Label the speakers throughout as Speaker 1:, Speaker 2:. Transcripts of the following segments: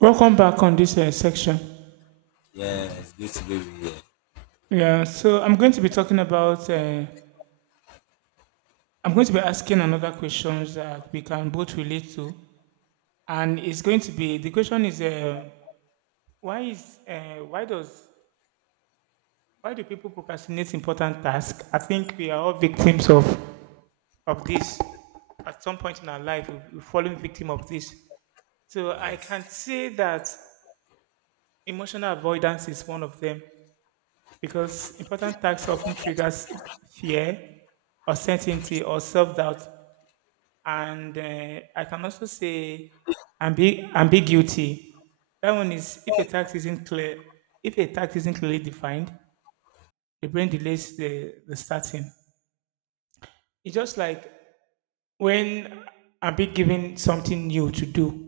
Speaker 1: Welcome back on this section.
Speaker 2: Yeah, it's good to be with you here.
Speaker 1: Yeah, so I'm going to be talking about. I'm going to be asking another questions that we can both relate to, and it's going to be the question is why is uh, why does why do people procrastinate important tasks? I think we are all victims of this. At some point in our life, we've fallen victim of this. So I
Speaker 2: Yes.
Speaker 1: can say that emotional avoidance is one of them, because important tasks often triggers fear, uncertainty, or self-doubt. And I can also say ambiguity. That one is if a task isn't clear, if a task isn't clearly defined, the brain delays the starting. It's just like when I'm being given something new to do,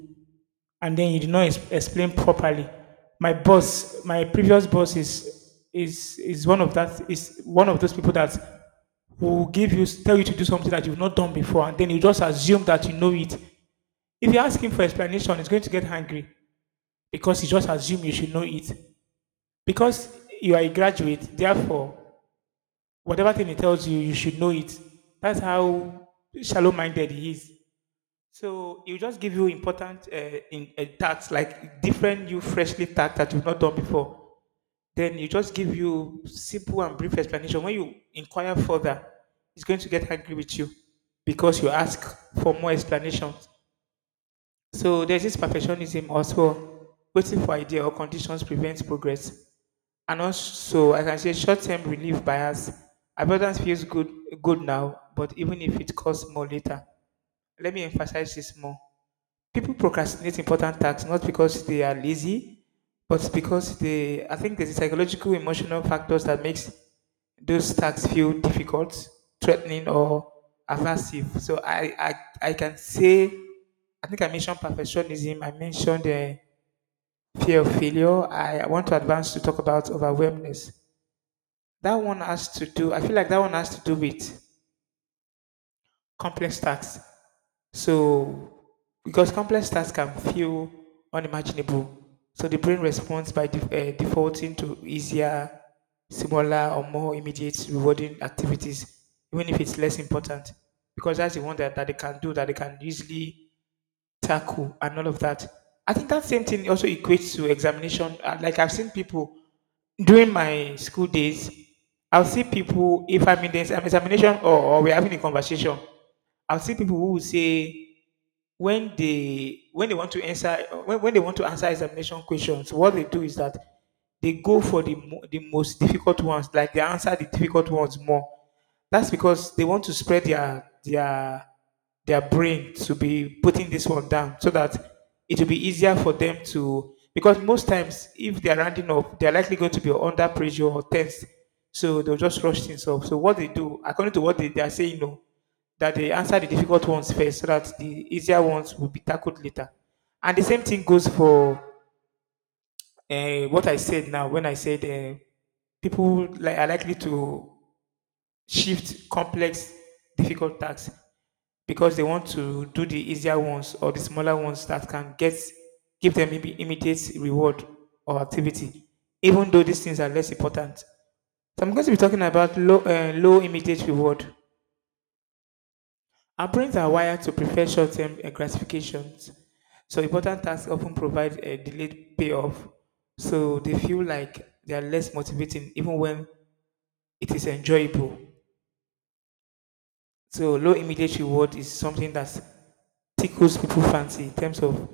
Speaker 1: and then he did not explain properly. My boss, my previous boss is one of those people that will give you tell you to do something that you've not done before, and then you just assume that you know it. If you ask him for explanation, he's going to get angry because he just assume you should know it. Because you are a graduate, therefore, whatever thing he tells you, you should know it. That's how shallow-minded he is. So it will just give you important tasks, like different new freshly tasks that you've not done before. Then you just give you simple and brief explanation. When you inquire further, it's going to get angry with you because you ask for more explanations. So there's this perfectionism also. Waiting for idea or conditions prevents progress. And also, I can say short-term relief bias. Avoidance feels good now, but even if it costs more later. Let me emphasize this more. People procrastinate important tasks not because they are lazy, but because they. I think there's a psychological, emotional factors that makes those tasks feel difficult, threatening, or aversive. So I can say, I think I mentioned perfectionism. I mentioned the fear of failure. I want to advance to talk about overwhelmness. That one has to do. I feel like that one has to do with complex tasks. So, because complex tasks can feel unimaginable, so the brain responds by defaulting to easier, smaller, or more immediate rewarding activities, even if it's less important, because that's the one that they can do, that they can easily tackle, and all of that. I think that same thing also equates to examination. Like I've seen people during my school days, I'll see people if I'm in the examination or we're having a conversation, I'll see people who will say when they want to answer when they want to answer examination questions. What they do is that they go for the the most difficult ones. Like they answer the difficult ones more. That's because they want to spread their brain to be putting this one down so that it will be easier for them to, because most times if they're rounding up they're likely going to be under pressure or tense, so they'll just rush things off. So what they do, according to what they are saying, no, that they answer the difficult ones first so that the easier ones will be tackled later. And the same thing goes for what I said now, when I said people are likely to shift complex, difficult tasks because they want to do the easier ones or the smaller ones that can get give them maybe immediate reward or activity, even though these things are less important. So I'm going to be talking about low immediate reward. Our brains are wired to prefer short term gratifications, so important tasks often provide a delayed payoff, so they feel like they are less motivating even when it is enjoyable. So, low immediate reward is something that tickles people's fancy in terms of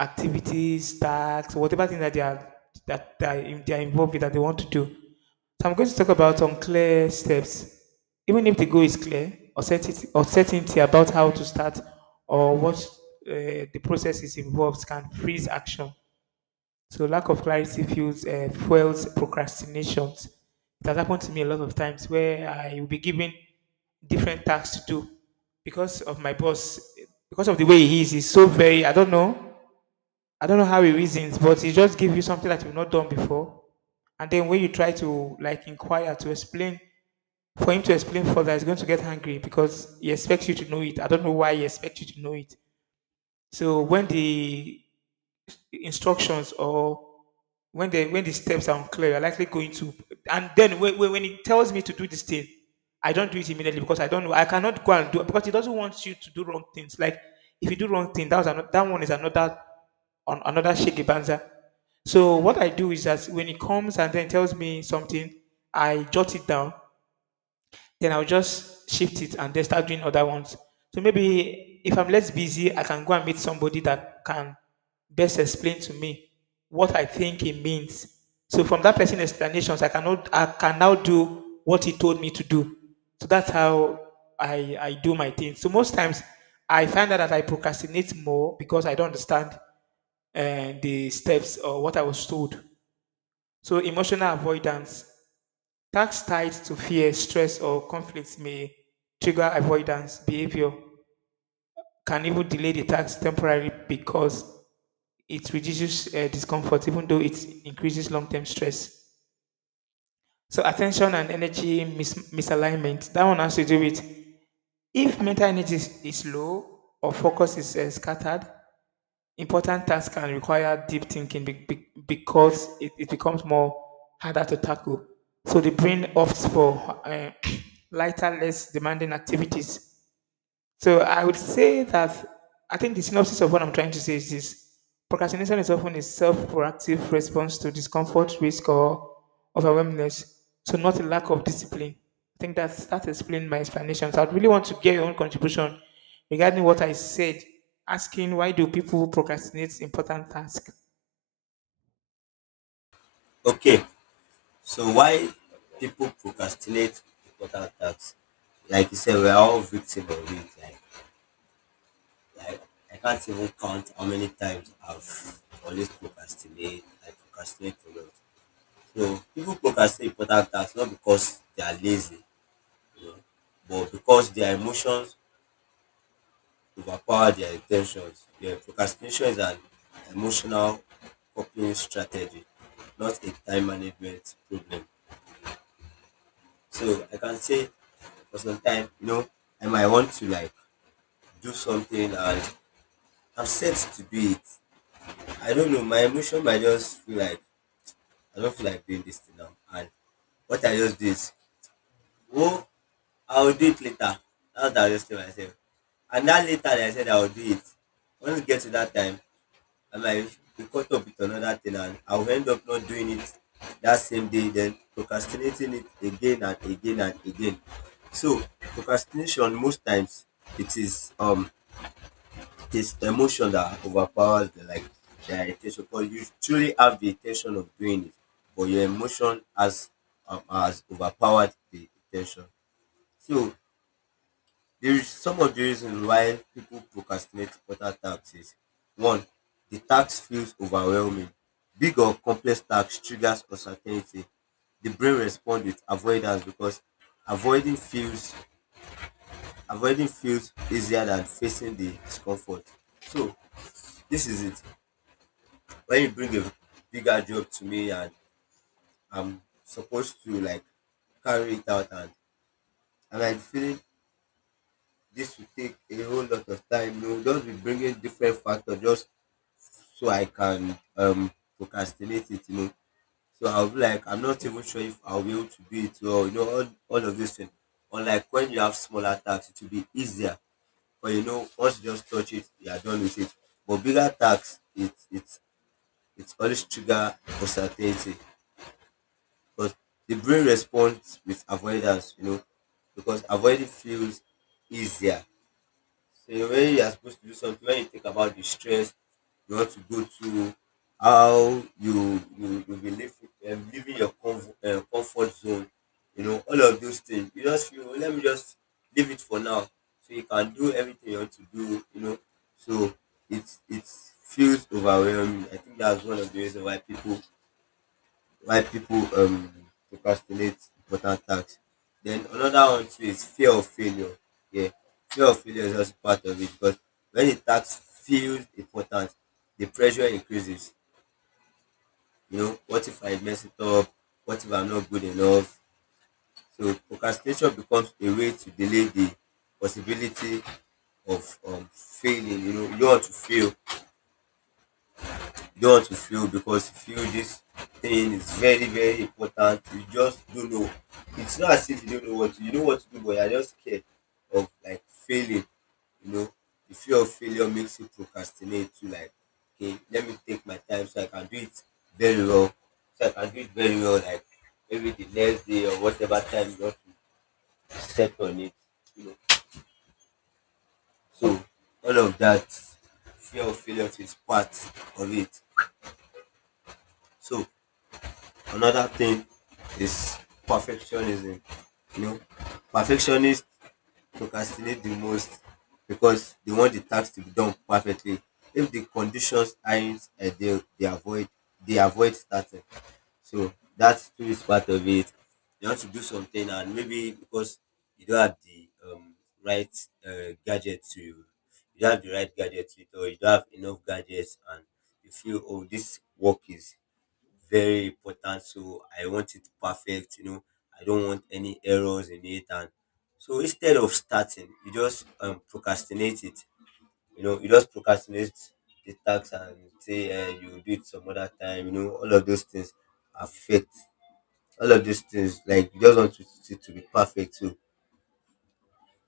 Speaker 1: activities, tasks, whatever thing that they are, that they are involved with that they want to do. So I'm going to talk about unclear steps. Even if the goal is clear, uncertainty about how to start or what the process is involved can freeze action. So lack of clarity fuels procrastinations. It has happened to me a lot of times where I will be given different tasks to do because of my boss, because of the way he is. He's so very, I don't know how he reasons, but he just gives you something that you've not done before. And then when you try to like inquire to explain, for him to explain further, he's going to get angry because he expects you to know it. I don't know why he expects you to know it. So when the instructions or when the steps are unclear, I likely going to, and then when he tells me to do this thing, I don't do it immediately because I don't know. I cannot go and do it because it doesn't want you to do wrong things. Like if you do wrong thing, that was another, that one is another on another shaky banza. So what I do is that when it comes and then tells me something, I jot it down, then I'll just shift it and then start doing other ones. So maybe if I'm less busy, I can go and meet somebody that can best explain to me what I think it means. So from that person's explanations, I cannot I can now do what he told me to do. So that's how I do my thing. So most times I find out that I procrastinate more because I don't understand the steps or what I was told. So emotional avoidance. Tasks tied to fear, stress, or conflicts may trigger avoidance behavior, can even delay the task temporarily because it reduces discomfort, even though it increases long term stress. So, attention and energy misalignment, that one has to do with if mental energy is low or focus is scattered. Important tasks can require deep thinking because it becomes more harder to tackle. So the brain opts for lighter, less demanding activities. So I would say that I think the synopsis of what I'm trying to say is this: procrastination is often a self proactive response to discomfort, risk, or overwhelmingness, so not a lack of discipline. I think that's that explains my explanation. So I'd really want to get your own contribution regarding what I said, asking why do people procrastinate important tasks.
Speaker 2: Okay. So why people procrastinate important tasks? Like you said, we're all victims of it. Like, I can't even count how many times I've always procrastinate. I procrastinate a lot. So people procrastinate important tasks not because they are lazy, you know, but because their emotions overpower their intentions. Yeah, procrastination is an emotional coping strategy, not a time management problem. So I can say for some time, you know, I might want to like do something and I'm set to do it. I don't know, my emotion might just feel like I don't feel like doing this thing now. And what I just do is, oh, I'll do it later. That's what I just tell myself. And that later that I said I'll do it. Once you get to that time, I might be caught up with another thing and I'll end up not doing it that same day, then procrastinating it again and again and again. So procrastination most times it is um it is emotion that overpowers the like the intention because you truly have the intention of doing it, but your emotion has overpowered the intention. So there is some of the reasons why people procrastinate other taxes. One, the tax feels overwhelming. Big or complex tax triggers uncertainty. The brain responds with avoidance because avoiding feels avoiding feels easier than facing the discomfort. So this is it. When you bring a bigger job to me and I'm supposed to like carry it out and I'm feeling this will take a whole lot of time. No, know, just be bringing different factors, just so I can procrastinate it, you know. So I'll be like, I'm not even sure if I'll be able to do it well, you know, all of those things. Unlike when you have smaller tasks, it will be easier. But you know, once you just touch it, you are done with it. But bigger tasks, it's always trigger uncertainty. Because the brain responds with avoidance, you know, because avoiding feels easier. So when you are supposed to do something, when you think about the stress you want to go through, how you be live, leaving your comfort zone, you know, all of those things. You just feel let me just leave it for now, so you can do everything you want to do, you know. So it feels overwhelming. I think that's one of the reasons why people procrastinate important tasks. Then another one too is fear of failure. Yeah, fear of failure is also part of it because when the task feels important, the pressure increases. You know, what if I mess it up? What if I'm not good enough? So procrastination becomes a way to delay the possibility of failing. You know, you don't want to fail, God to feel, because you feel this thing is very, very important. You just don't know. It's not as if you don't know what to you know what to do, but you're just scared of like failing. You know, the fear of failure makes you procrastinate to like, okay, let me take my time so I can do it very well. So I can do it very well, like maybe the next day or whatever time you want to set on it. You know. So all of that fear of failure is part of it. So another thing is perfectionism, you know. Perfectionists procrastinate the most because they want the task to be done perfectly. If the conditions aren't ideal they avoid starting. So that too is part of it. You want to do something and maybe because you don't have the right gadget to you don't have the right gadget to it or you don't have enough gadgets and you feel oh this work is very important. So I want it perfect, you know. I don't want any errors in it. And so instead of starting, you just procrastinate it. You know, you just procrastinate the tax and say you will do it some other time. You know, all of those things affect all of these things. Like you just want it to be perfect. So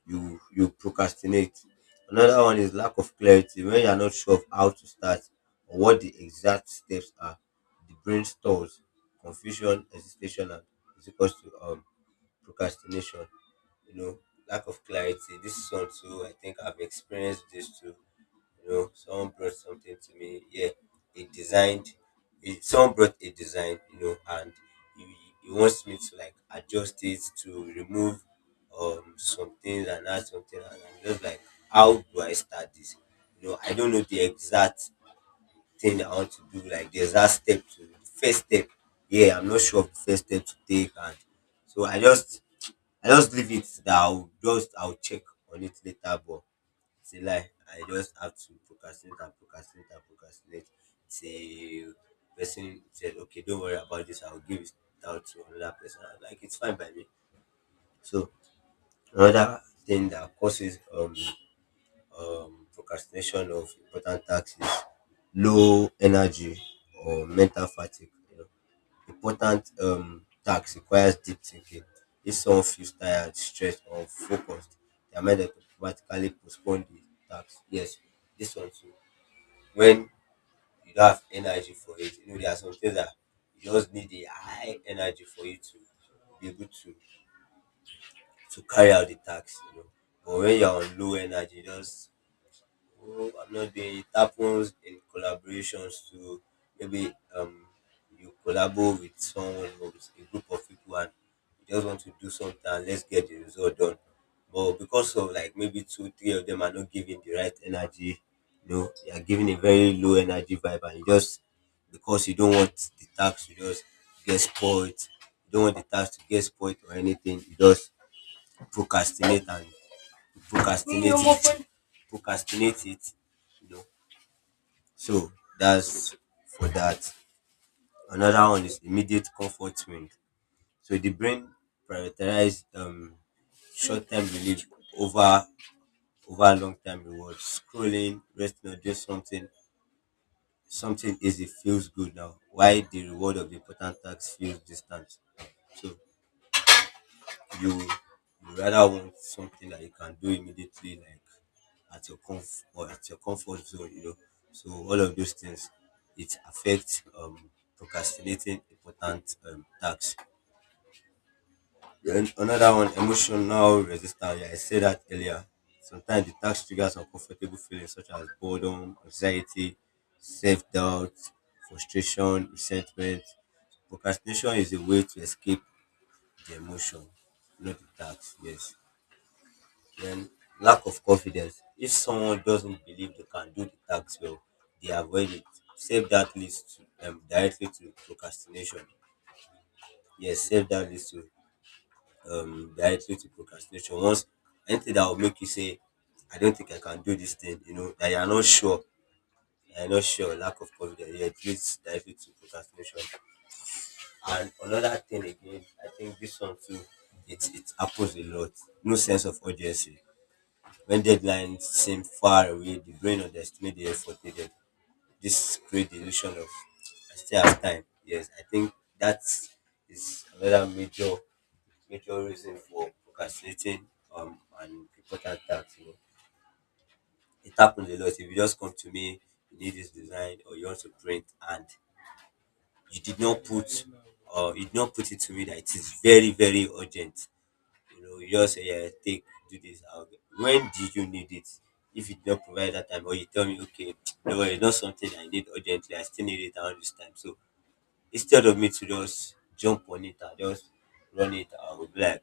Speaker 2: you procrastinate. Another one is lack of clarity. When you are not sure of how to start or what the exact steps are, the brain stores confusion, hesitation, and it's equals to procrastination. You know, lack of clarity. This is one too. I think I've experienced this too. You know, someone brought something to me. Yeah, it designed. Someone brought a design. You know, and he, he wants me to like adjust it to remove some things and add something. And I'm just like, how do I start this? You know, I don't know the exact thing I want to do. Like the first step. Yeah, I'm not sure of the first step to take. And so I just leave it. That I'll check on it later. But it's a lie. I just have to procrastinate and procrastinate and procrastinate. Till person said, okay, don't worry about this. I'll give it out to another person. I'm like, it's fine by me. So another thing that causes procrastination of important tasks is low energy or mental fatigue. You know, important task requires deep thinking. If someone feels tired, stressed or focused, their mind will automatically postpone the task. Yes, this one too. When you don't have energy for it, you know there are some things that you just need a high energy for you to be able to carry out the task, you know. But when you're on low energy, you just oh, I've not been. It happens in collaborations to maybe you collabo with someone or with a group of people and you just want to do something and let's get the result done. But because of like maybe two, three of them are not giving the right energy, you know, they are giving a very low energy vibe and you just because you don't want the task to just get spoiled, you don't want the task to get spoiled or anything, you just procrastinate and procrastinate it procrastinate it, you know. So that's for that. Another one is immediate comfort wind. So the brain prioritizes short-term relief over over long-term rewards, scrolling, resting, or just something easy feels good now why the reward of the important task feels distant. So you rather want something that you can do immediately, like at your comfort zone, you know. So all of those things, it affects procrastinating important tasks. Then another one, emotional resistance. Yeah, I said that earlier. Sometimes the task triggers uncomfortable feelings such as boredom, anxiety, self-doubt, frustration, resentment. Procrastination is a way to escape the emotion, not the task. Yes. Then lack of confidence. If someone doesn't believe they can do the task well, they avoid it. Save that leads to, directly to procrastination. Yes, save that leads to directly to procrastination. Once anything that will make you say, I don't think I can do this thing, you know, that you're not sure, lack of confidence, yeah, it leads directly to procrastination. And another thing again, I think this one too, it happens a lot. No sense of urgency. When deadlines seem far away, the brain underestimates the effort needed. This creates the illusion of I still have time. Yes, I think that is another major major reason for procrastinating and important tasks. You know, it happens a lot. If you just come to me, you need this design or you want to print, and you did not put it to me that it is very very urgent. You know you just say, yeah, take do this I'll get. When did you need it? If you do not provide that time, or you tell me, okay, no, it's not something I need urgently, I still need it around this time. So instead of me to just jump on it and just run it, I will be like,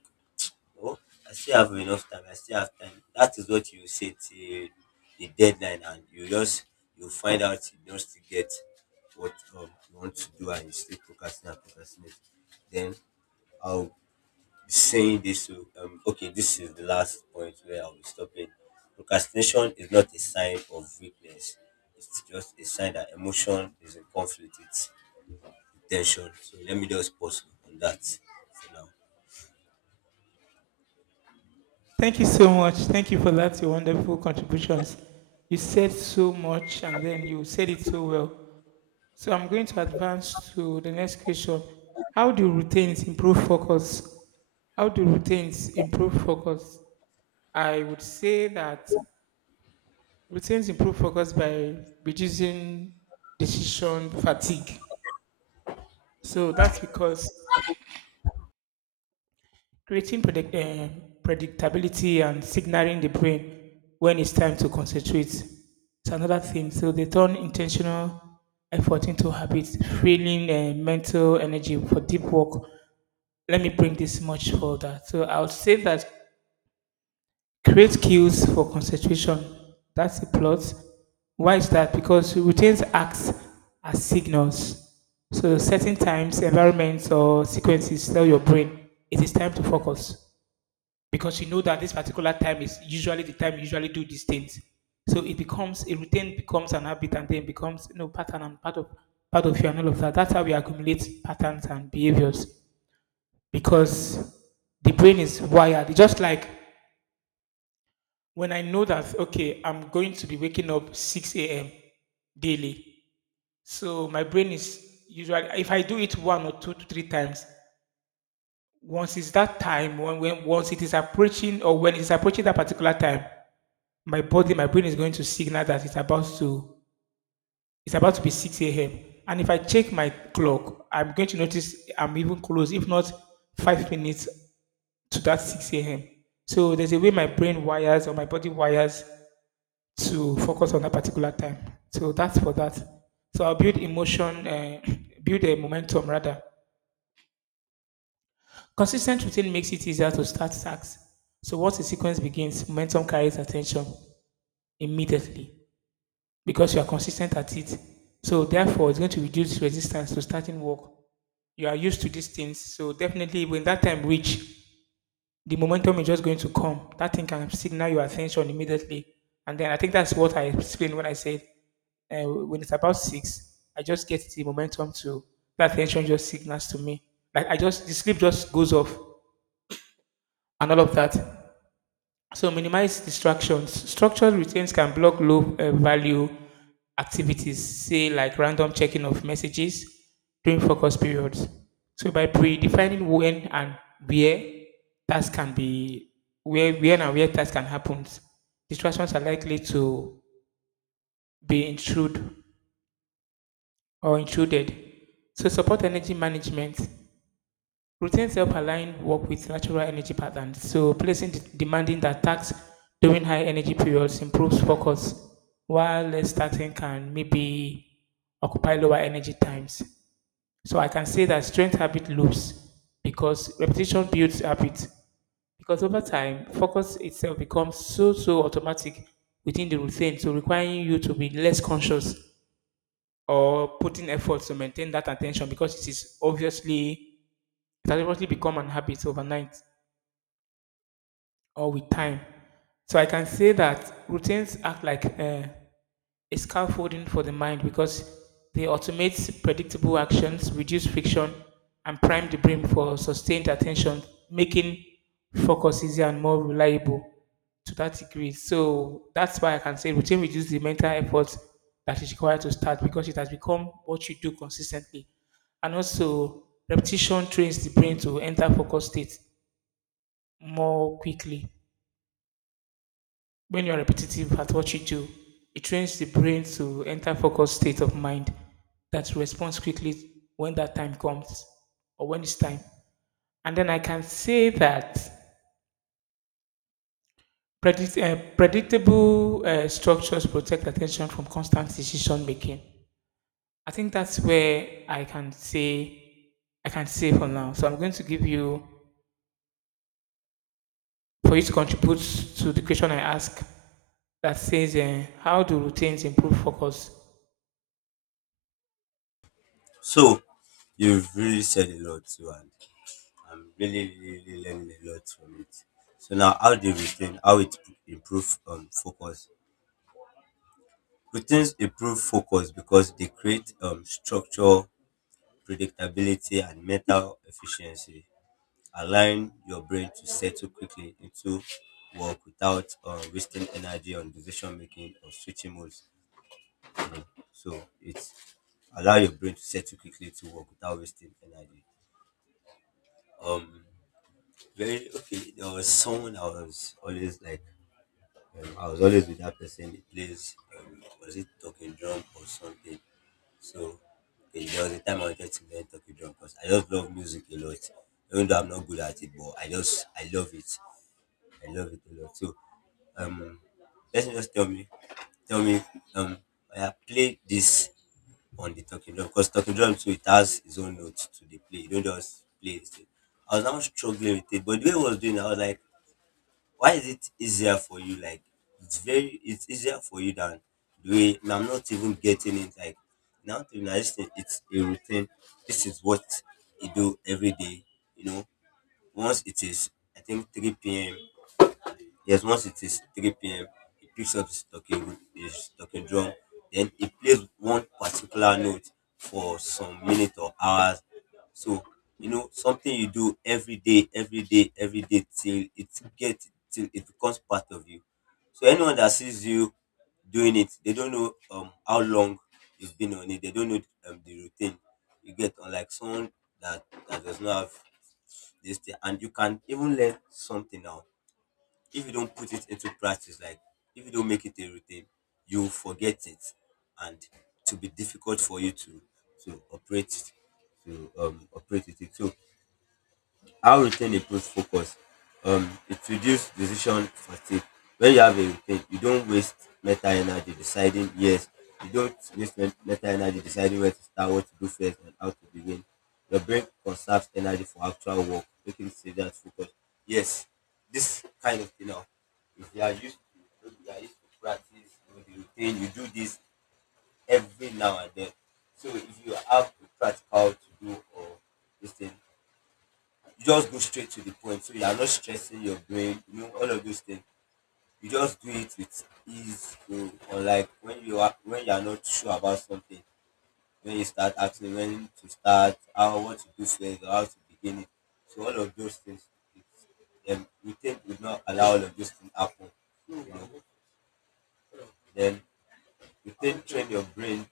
Speaker 2: oh, I still have enough time, I still have time. That is what you say till the deadline, and you just, you find out you don't still get what you want to do, and you still procrastinate and procrastinate. Then I'll saying this to okay, this is the last point where I'll be stopping. Procrastination is not a sign of weakness. It's just a sign that emotion is in conflict with intention. So let me just pause on that for now.
Speaker 1: Thank you so much. Thank you for that, your wonderful contributions. You said so much and then you said it so well. So I'm going to advance to the next question. How do routines improve focus? How do routines improve focus? I would say that routines improve focus by reducing decision fatigue. So that's because creating predictability and signaling the brain when it's time to concentrate is another thing. So they turn intentional effort into habits, freeing mental energy for deep work. Let me bring this much further. So I would say that create cues for concentration. That's the plot. Why is that? Because routines act as signals. So certain times, environments or sequences tell your brain it is time to focus, because you know that this particular time is usually the time you usually do these things. So it becomes a routine, becomes an habit, and then becomes, you know, pattern and part of you and all of that. That's how we accumulate patterns and behaviors, because the brain is wired. It's just like when I know that, okay, I'm going to be waking up 6 a.m. daily. So my brain is usually, if I do it one or two to three times, once it's that time, when once it is approaching or when it's approaching that particular time, my body, my brain is going to signal that it's about to be 6 a.m. And if I check my clock, I'm going to notice I'm even close, if not 5 minutes to that 6 a.m. So there's a way my brain wires or my body wires to focus on that particular time. So that's for that. So I'll build emotion, build a momentum rather. Consistent routine makes it easier to start tasks. So once the sequence begins, momentum carries attention immediately because you are consistent at it. So therefore, it's going to reduce resistance to starting work. You are used to these things. So definitely, when that time reach, the momentum is just going to come. That thing can signal your attention immediately. And then I think that's what I explained when I said when it's about six, I just get the momentum to, that attention just signals to me. Like I just, the sleep just goes off and all of that. So minimize distractions. Structured routines can block low value activities, say like random checking of messages during focus periods. So by predefining when and where tasks can be, where tasks can happen, distractions are likely to be intrude or intruded. So support energy management. Routines help align work with natural energy patterns, so placing demanding that tasks during high energy periods improves focus, while less taxing can maybe occupy lower energy times. So I can say that strength habit loops, because repetition builds habit. Because over time, focus itself becomes so automatic within the routine, so requiring you to be less conscious or putting effort to maintain that attention, because it is obviously, it has obviously become an habit overnight, or with time. So I can say that routines act like a scaffolding for the mind, because they automate predictable actions, reduce friction, and prime the brain for sustained attention, making focus easier and more reliable to that degree. So that's why I can say routine reduces the mental effort that is required to start, because it has become what you do consistently. And also, repetition trains the brain to enter focus state more quickly. When you're repetitive at what you do, it trains the brain to enter focused state of mind that responds quickly when that time comes or when it's time. And then I can say that predictable structures protect attention from constant decision making. I think that's where I can say, I can say for now. So I'm going to give you, for you to contribute to the question I ask that says, "How do routines improve focus?"
Speaker 2: So you've really said a lot too, and I'm really really learning a lot from it. So now, how do you retain, how it improve focus? Routines improve focus because they create structure, predictability and mental efficiency, allowing your brain to settle quickly into work without wasting energy on decision making or switching modes. You know? So it's allow your brain to settle quickly to work without wasting energy. Um, Very okay. There was someone I was always like, I was always with that person. He plays, was it talking drum or something? So okay, there was a time I wanted to learn talking drum because I just love music a lot. Even though I'm not good at it, but I just I love it. I love it a lot. So um let me just tell me um oya played this on the talking drum, because talking drum too, it has its own notes to dey play, you not just play it. I was now struggling with it, but the way he was doing it, I was like, why is it easier for you? Like, it's very, it's easier for you than the way. And I'm not even getting it. Like, now to now, this thing, it's a routine. This is what you do every day. You know, once it is, I think 3 p.m. Yes, once it is 3 p.m., he picks up his talking drum, then he plays one particular note for some minutes or hours. So, you know, something you do every day, every day, every day till it get, till it becomes part of you. So anyone that sees you doing it, they don't know how long you've been on it. They don't know the routine. You get, unlike someone that does not have this thing. And you can even learn something now, if you don't put it into practice, like if you don't make it a routine, you forget it, and to be difficult for you to to operate it- to operate it. So how routine improves focus. It reduces decision fatigue. When you have a routine, you don't waste mental energy deciding, yes. You don't waste mental energy deciding where to start, what to do first, and how to begin. Your brain conserves energy for actual work, making it easier to focus. Yes, this kind of thing now, if you are used to practice, you know, the routine, you do this every now and then. So if you have a practical to do or this thing, just go straight to the point, so you are not stressing your brain, you know, all of those things. You just do it with ease. So unlike when you are, when you are not sure about something, when you start asking when to start, how, what to do first, or how to begin it, so all of those things, it's we think would not allow all of those things happen, you know. Then you train your brain,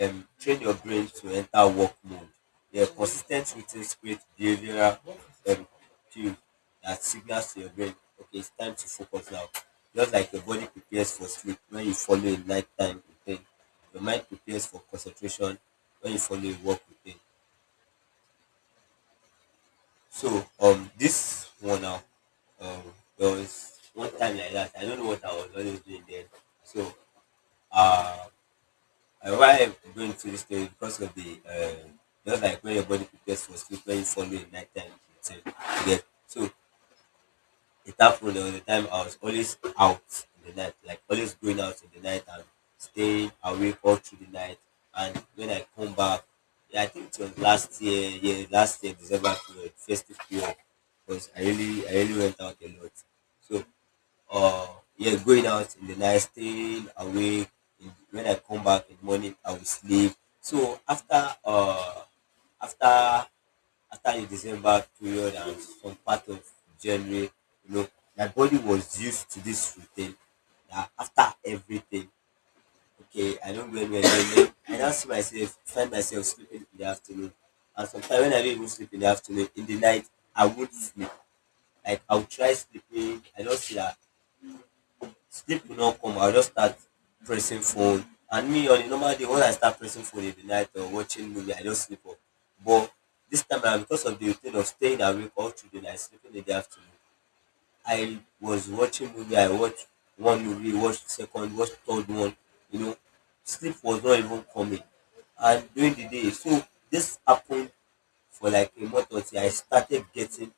Speaker 2: train your brain to enter work mode. Yeah, consistent, ten t routines create behavioral um cues that signals to your brain, okay, it's time to focus now. Just like your body prepares for sleep when you follow a nighttime routine, your mind prepares for concentration when you follow a work routine. So this one now, um there was one time like that, I don't know what I was always doing then. So um why I'm going through this story? Because of the just like when your body prepares for sleep, when you follow a nighttime routine, you get so it happened. There was time I was always out in the night, like always going out in the night and staying awake all through the night. And when I come back, yeah, I think it was last year, yeah, last year December period, festive period, because I really went out a lot. So or yeah, going out in the night, staying awake. In, when I come back in the morning, I will sleep. So after after the December period and some part of January, you know, my body was used to this routine. That after everything, okay, I don't go anywhere. I now see myself, find myself sleeping in the afternoon, and sometimes when I don't even sleep in the afternoon, in the night I won't sleep. Like I'll try sleeping. I don't see that sleep will not come. I'll just start pressing phone. And me on a normal day, when I start pressing phone in the night or watching movie, I just sleep off. But this time around, because of the routine of staying awake all through the night, sleeping in the afternoon, I was watching movie, I watched one movie, watched second, watched third one, you know, sleep was not even coming. And during the day, so this happened for like a month or two. I started getting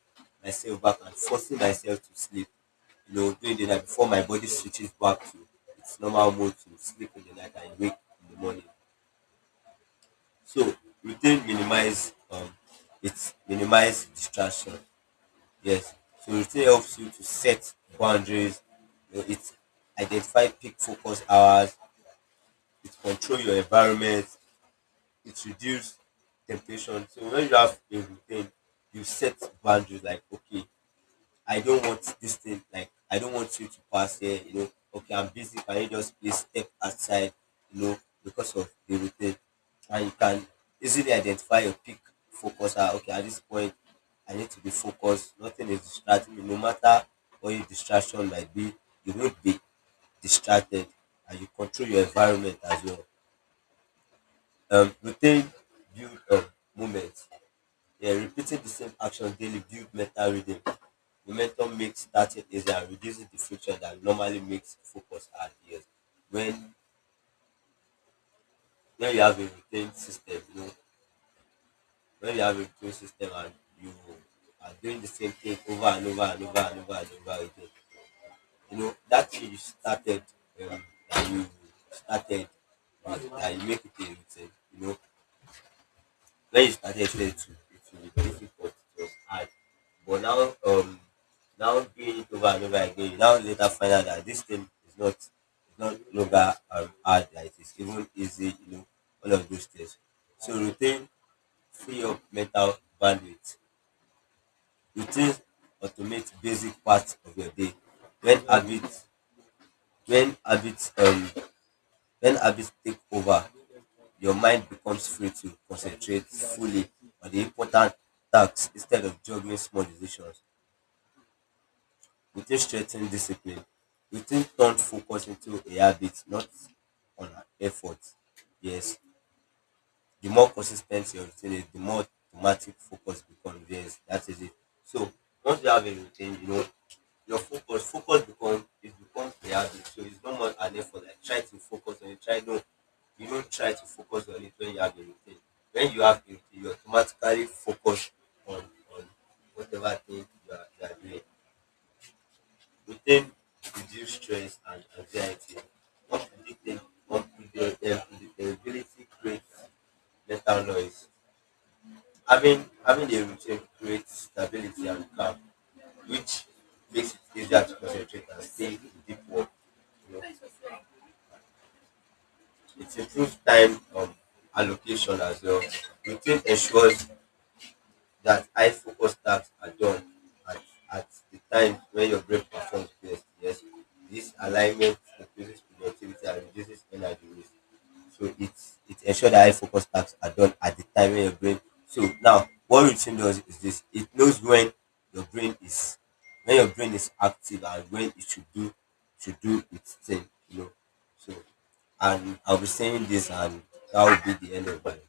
Speaker 2: myself back and forcing myself to sleep, you know, during the night before my body switches back to its normal mode to sleep in the night and wake in the morning. So routine minimize it minimize distraction. Yes. So it really helps you to set boundaries. You know, it identify peak focus hours. It control your environment. It reduce temptation. So when you have a routine, you set boundaries, like okay, I don't want this thing, like, I don't want you to pass here, you know, okay, I'm busy, can you just please step outside, you know, because of the routine. And you can easily identify your peak focus. Ah, okay, at this point, I need to be focused. Nothing is distracting me. No matter what your distraction might be, you won't be distracted, and you control your environment as well. Routine build moments. Yeah, repeating the same action daily builds mental rhythm. Momentum makes starting easier and reduces the friction that normally makes focus hard. Yes, when when you have a routine system, you know, when you have a routine system and you are doing the same thing over and over and over and over and over again, you know that thing you started um, that you started with, that you make it a routine. You know, when you started there too, it will be difficult. It was hard. But now, now doing it over and over again, you now later find out that this thing is not no longer hard. Like it's even easy. You know, all of those things. So routine free up mental bandwidth. Routines automate basic parts of your day. When habits when habits um when habits take over, your mind becomes free to concentrate fully on the important tasks instead of juggling small decisions. Routine strengthens discipline. Routine turns focus into a habit, not on effort. Yes, the more consistency your routine is, the more thematic focus becomes. Yes, that is it. So once you have a routine, you know your focus becomes a habit. So it's no more an effort. Like try to focus on it. Try, no, you don't try to focus on it when you have a routine. When you have a routine, you automatically focus on whatever thing you are doing. Routine reduce stress and anxiety. Unpredictability creates mental noise. Having a routine creates stability and calm, which makes it easier to concentrate and stay in deep work. You know, it improves time allocation as well. Routine ensures that high focus tasks are done at, at the time when your brain performs best. Yes, this alignment increases productivity and reduces energy waste. So it's it ensures that high focus tasks are done at the time when your brain. So now, what routine does is this: it knows when your brain is when your brain is active, and when it should do its thing. You know, so and I'll be saying this, and that will be the end of it.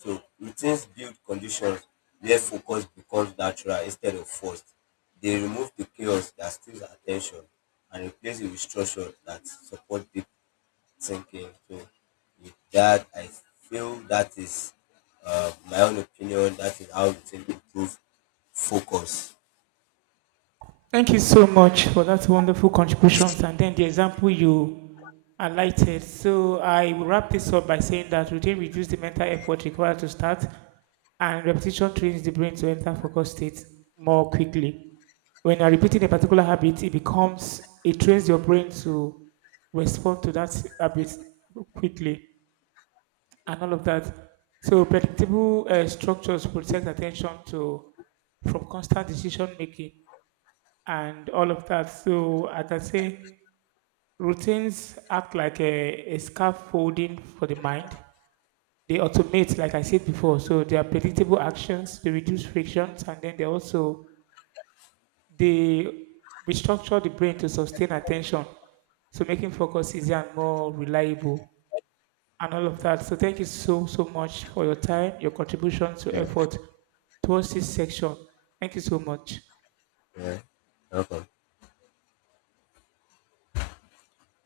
Speaker 2: So routines build conditions where focus becomes natural instead of forced. They remove the chaos that steals attention and replace it with structure that support deep thinking. So with that, I feel that is my own opinion. That is how routine improve focus.
Speaker 1: Thank you so much for that wonderful contributions and then the example you highlighted. So I will wrap this up by saying that routine reduces the mental effort required to start and repetition trains the brain to enter focus state more quickly. When you're repeating a particular habit, it becomes, it trains your brain to respond to that habit quickly and all of that. So predictable structures protect attention to from constant decision making and all of that. So I can say routines act like a scaffolding for the mind. They automate, like I said before. So they are predictable actions, they reduce frictions, and then they also they restructure the brain to sustain attention. So making focus easier and more reliable and all of
Speaker 2: Yeah,
Speaker 1: that. So thank you so so much for your time, your contribution to
Speaker 2: yeah,
Speaker 1: effort towards this section. Thank you so much.
Speaker 2: yeah. Welcome.